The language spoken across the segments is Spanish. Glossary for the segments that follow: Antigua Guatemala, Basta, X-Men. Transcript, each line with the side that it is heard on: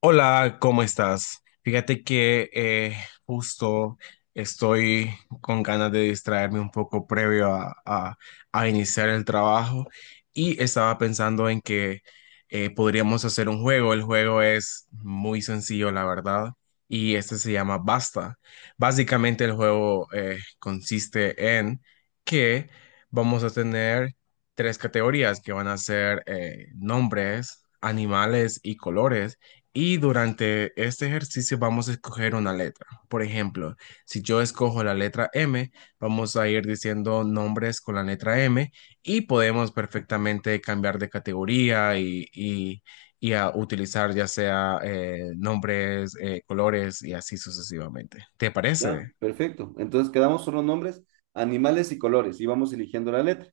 left: Hola, ¿cómo estás? Fíjate que justo estoy con ganas de distraerme un poco previo a iniciar el trabajo y estaba pensando en que podríamos hacer un juego. El juego es muy sencillo, la verdad, y este se llama Basta. Básicamente el juego consiste en que vamos a tener tres categorías que van a ser nombres, animales y colores y durante este ejercicio vamos a escoger una letra. Por ejemplo, si yo escojo la letra M, vamos a ir diciendo nombres con la letra M y podemos perfectamente cambiar de categoría y a utilizar ya sea nombres, colores y así sucesivamente. ¿Te
right: Ya,
left: parece?
right: perfecto. Entonces quedamos solo nombres, animales y colores y vamos eligiendo la letra.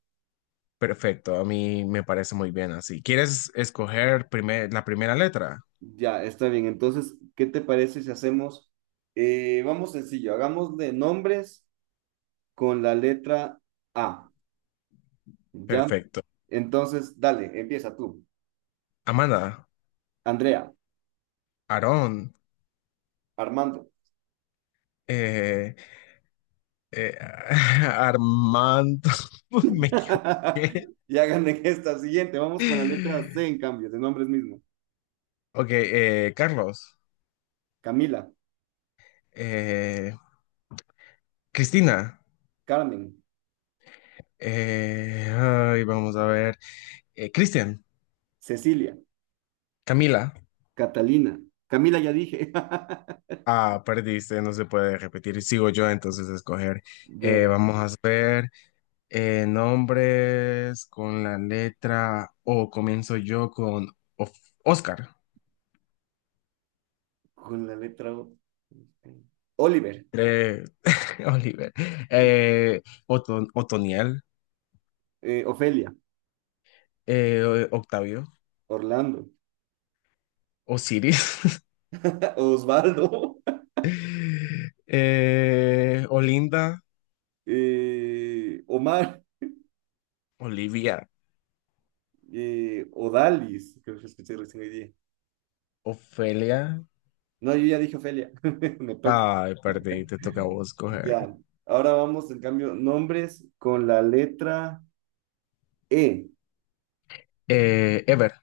left: Perfecto, a mí me parece muy bien así. ¿Quieres escoger la primera letra?
right: Ya, está bien. Entonces, ¿qué te parece si hacemos, vamos sencillo, hagamos de nombres con la letra A. Ya.
left: Perfecto.
right: Entonces, dale, empieza tú.
left: Amanda,
right: Andrea,
left: Aarón,
right: Armando.
left: eh, Eh, Armando, me equivoqué.
right: Y hagan en esta siguiente. Vamos con la letra C en cambio, de nombres mismos.
left: Ok, Carlos,
right: Camila,
left: eh, Cristina,
right: Carmen,
left: ay, vamos a ver, Cristian,
right: Cecilia,
left: Camila,
right: Catalina. Camila ya dije.
left: ah, perdiste, no se puede repetir, sigo yo entonces a escoger.
right: Dale,
left: Vamos a ver nombres con la letra O, comienzo yo con Of- Oscar,
right: con la letra O. Este, Oliver,
left: eh, Oliver, eh, Otoniel.
right: Ofelia,
left: Octavio,
right: Orlando,
left: Osiris,
right: Osvaldo,
left: Olinda,
right: Omar,
left: Olivia,
right: Odalis, creo que escuché recién hoy día.
left: Ofelia.
right: No, yo ya dije Ofelia, me toca.
left: Ay, perdí, te toca a vos coger.
right: Ya. Ahora vamos, en cambio, nombres con la letra E.
left: Ever,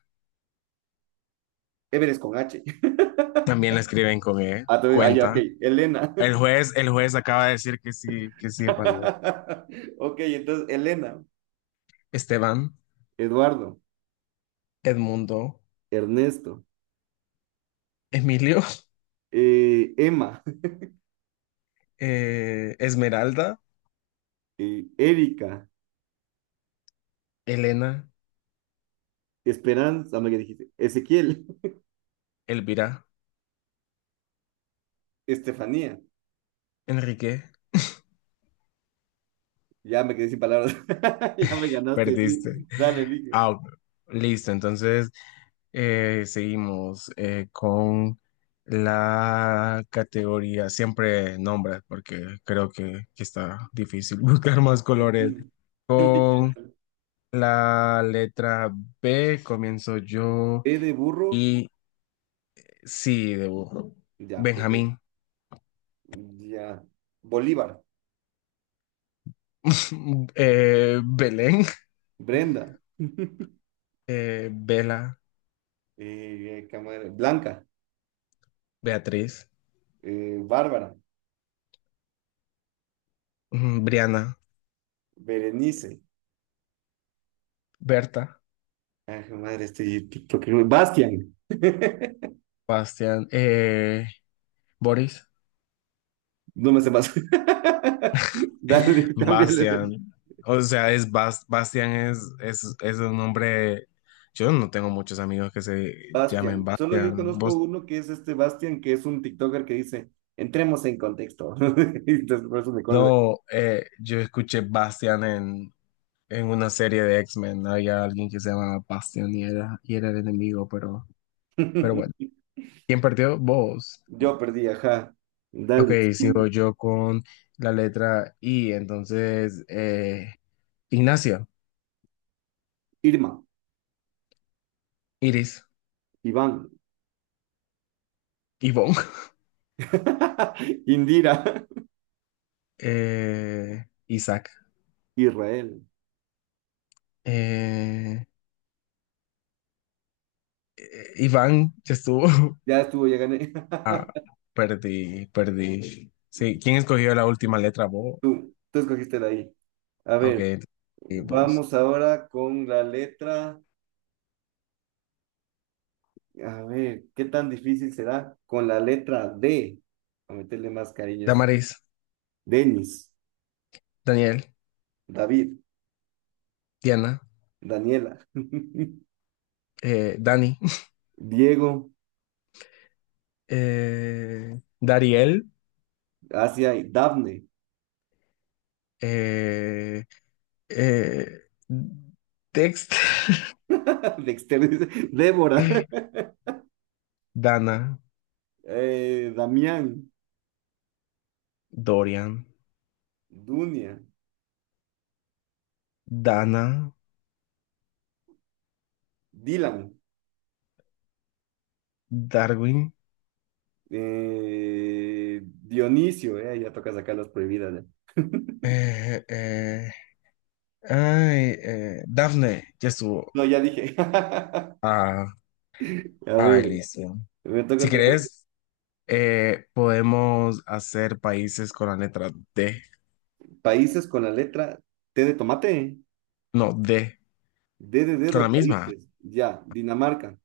right: Everest con H.
left: también la escriben con E,
right: Ah, ah, ya, ok.
left: cuenta.
right: Elena.
left: El juez acaba de decir que sí es válido.
right: Ok, entonces, Elena,
left: Esteban,
right: Eduardo,
left: Edmundo,
right: Ernesto,
left: Emilio,
right: Emma,
left: Esmeralda,
right: Erika,
left: Elena,
right: Esperanza, me dijiste, Ezequiel,
left: Elvira,
right: Estefanía.
left: Enrique,
right: Ya me quedé sin palabras. Ya me ganaste, sí.
left: perdiste.
right: Dale, elige.
left: Ah, ok, listo, entonces, seguimos con la categoría, siempre nombres, porque creo que está difícil buscar más colores. Con
right: Literal.
left: la letra B comienzo yo
right: E de burro.
left: y sí, debo.
right: Ya, perfecto.
left: Benjamín,
right: Ya. Bolívar.
left: Belén,
right: Brenda.
left: Bela,
right: Qué madre, Blanca.
left: Beatriz,
right: Bárbara.
left: Briana,
right: Berenice.
left: Berta,
right: Ay, qué madre, este TikTok. Bastian.
left: Bastián, Boris.
right: No me sé más. Dale, cámbiale de
left: Bastian. O sea, es Bastian es un nombre. Yo no tengo muchos amigos que se llamen
right: Bastian. Solo yo
left: Bastian.
right: conozco
left: Vos-
right: uno que es este Bastian, que es un TikToker que dice, entremos en contexto. Entonces, por eso me acuerdo
left: no, yo escuché Bastian en una serie de X-Men. Había alguien que se llamaba Bastian y era el enemigo, pero bueno.
right: de-
left: ¿Quién perdió? Vos.
right: Yo perdí, ajá.
left: Ok,
right: Dale, siguiente.
left: sigo yo con la letra I. Entonces, Ignacio,
right: Irma,
left: Iris,
right: Iván,
left: Ivonne,
right: Indira,
left: Isaac.
right: Israel.
left: Eh, Iván ya estuvo.
right: Ya estuvo, ya gané.
left: Ah, perdí, perdí. Sí, ¿quién escogió la última letra? Vos.
right: Tú escogiste de ahí. A
left: Ah, ok,
right: ver,
left: y vos.
right: vamos ahora con la letra. A ver, ¿qué tan difícil será? Con la letra D. A meterle más cariño a esas.
left: Damaris,
right: Denis,
left: Daniel,
right: David,
left: Diana,
right: Daniela.
left: Dani,
right: Diego,
left: Dariel,
right: Asia, y Dafne,
left: eh, eh, Dexter,
right: Dexter, dice, Débora,
left: Dana,
right: Damián,
left: Dorian,
right: Dunia,
left: Dana,
right: Dylan,
left: Darwin,
right: Dionisio, ya toca sacar las prohibidas. Ya.
left: eh, eh, ay, Daphne, ya estuvo.
right: No, ya dije.
left: Ah,
right: A
left: ay,
right: ver,
left: listo.
right: me toca
left: Si
right: otra vez.
left: querés. Podemos hacer países con la letra D,
right: Países con la letra T de tomate,
left: no, D,
right: D de
left: con la
right: dedo,
left: misma,
right: países, ya, Dinamarca.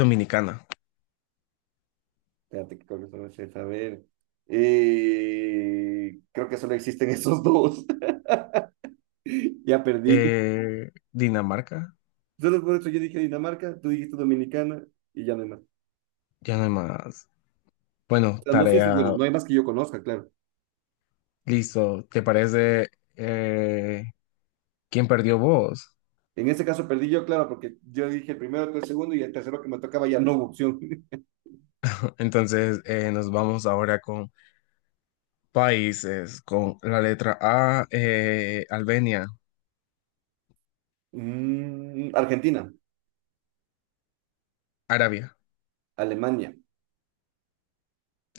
left: Dominicana.
right: Espérate, que creo que solo es esa, a ver. Creo que solo existen esos dos. Ya perdí.
left: Dinamarca,
right: Entonces, por eso yo dije Dinamarca, tú dijiste Dominicana y ya no hay más. O
left: ya no hay más. Bueno,
right: sea, no sé si,
left: tarea,
right: bueno, no hay más que yo conozca, claro.
left: listo. ¿Te parece? eh, ¿Quién perdió? ¿Vos?
right: En ese caso perdí yo, claro, porque yo dije el primero, tú el segundo y el tercero que me tocaba ya no hubo opción.
left: Entonces nos vamos ahora con países, con la letra A, Albania,
right: Mm, Argentina,
left: Arabia,
right: Alemania,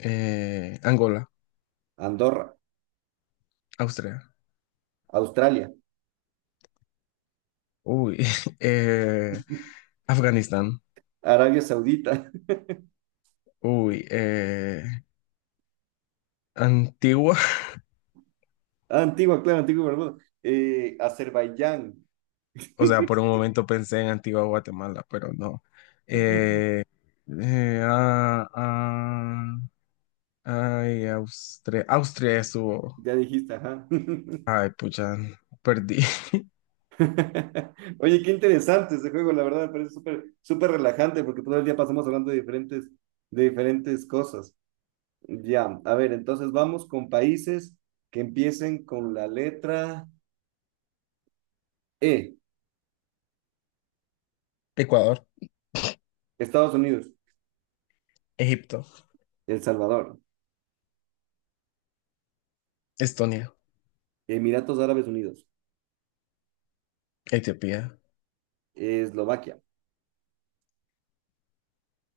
left: Angola,
right: Andorra,
left: Austria,
right: Australia,
left: uy, eh, Afganistán,
right: Arabia Saudita,
left: uy, Antigua,
right: Ah, Antigua, claro, Antigua y Barbuda. Azerbaiyán,
left: o sea, por un momento pensé en Antigua Guatemala, pero no. Eh, ah, ah, ay, Austria, Austria estuvo.
right: ya dijiste, ajá.
left: Ay, pucha, perdí.
right: Oye, qué interesante ese juego, la verdad, me parece súper, súper relajante porque todo el día pasamos hablando de de diferentes cosas. Ya, a ver, entonces vamos con países que empiecen con la letra E.
left: Ecuador,
right: Estados Unidos,
left: Egipto,
right: El Salvador,
left: Estonia,
right: Emiratos Árabes Unidos,
left: Etiopía.
right: Eslovaquia,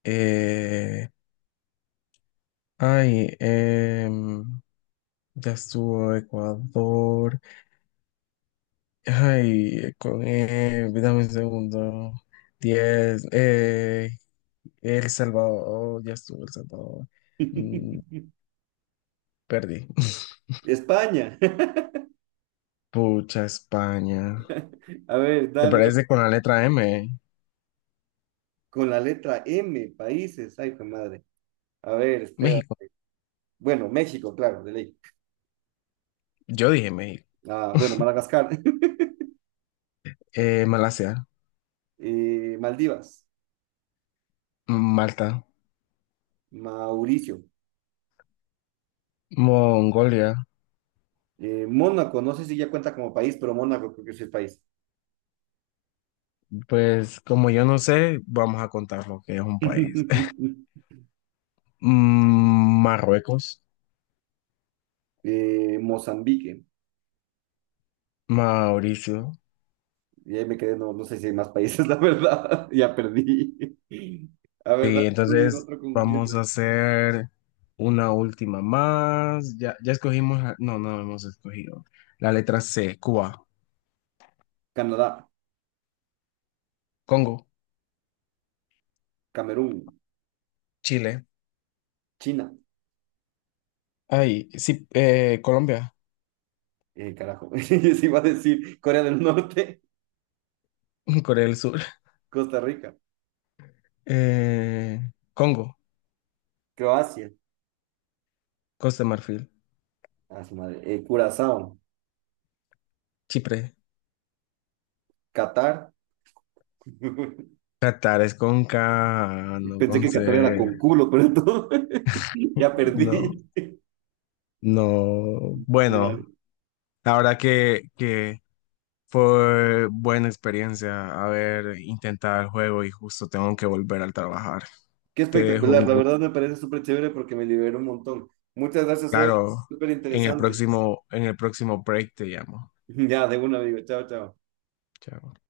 left: Eh, ay, ya estuvo Ecuador. Ay, dame un segundo. 10. El Salvador, ya estuvo El Salvador. Mm, perdí.
right: España.
left: Pucha, España.
right: A ver,
left: ¿Te
right: dale,
left: parece con la letra M?
right: con la letra M, países. Ay, qué madre. A ver, espera.
left: México.
right: Bueno, México, claro, de ley.
left: Yo dije México.
right: Ah, bueno, Madagascar,
left: Malasia,
right: Maldivas,
left: Malta,
right: Mauricio,
left: Mongolia.
right: Mónaco, no sé si ya cuenta como país, pero Mónaco creo que sí es país.
left: Pues como yo no sé, vamos a contar lo que es un país. Marruecos,
right: Mozambique.
left: Mauricio.
right: Y ahí me quedé, no sé si hay más países, la verdad. Ya perdí. A ver, dale,
left: Sí,
right: tú dime
left: entonces
right: otro con
left: vamos a
right: letras.
left: hacer una última más. Ya, ya escogimos, no, no hemos escogido. La letra C, Cuba.
right: Canadá,
left: Congo,
right: Camerún,
left: Chile.
right: China.
left: Ay, sí, Colombia,
right: Carajo. Se iba a decir Corea del Norte,
left: Corea del Sur,
right: Costa Rica,
left: eh, Congo,
right: Croacia,
left: Costa de Marfil,
right: a su madre, Curazao,
left: Chipre.
right: Qatar.
left: Qatar es con K, no
right: Pensé
left: con
right: que
left: C.
right: Qatar era con culo, pero todo. Ya perdí.
left: No, no. Bueno,
right: Dale.
left: la verdad que fue buena experiencia haber intentado el juego y justo tengo que volver al trabajar.
right: Qué
left: Te dejo un
right: espectacular, la
left: gusto.
right: verdad me parece súper chévere porque me liberó un montón. Muchas gracias, Eve.
left: Claro,
right: Súper
left: en el
right: interesante.
left: próximo, en el próximo break te llamo.
right: Ya, de una, amigo. Chao, chao.
left: Chao.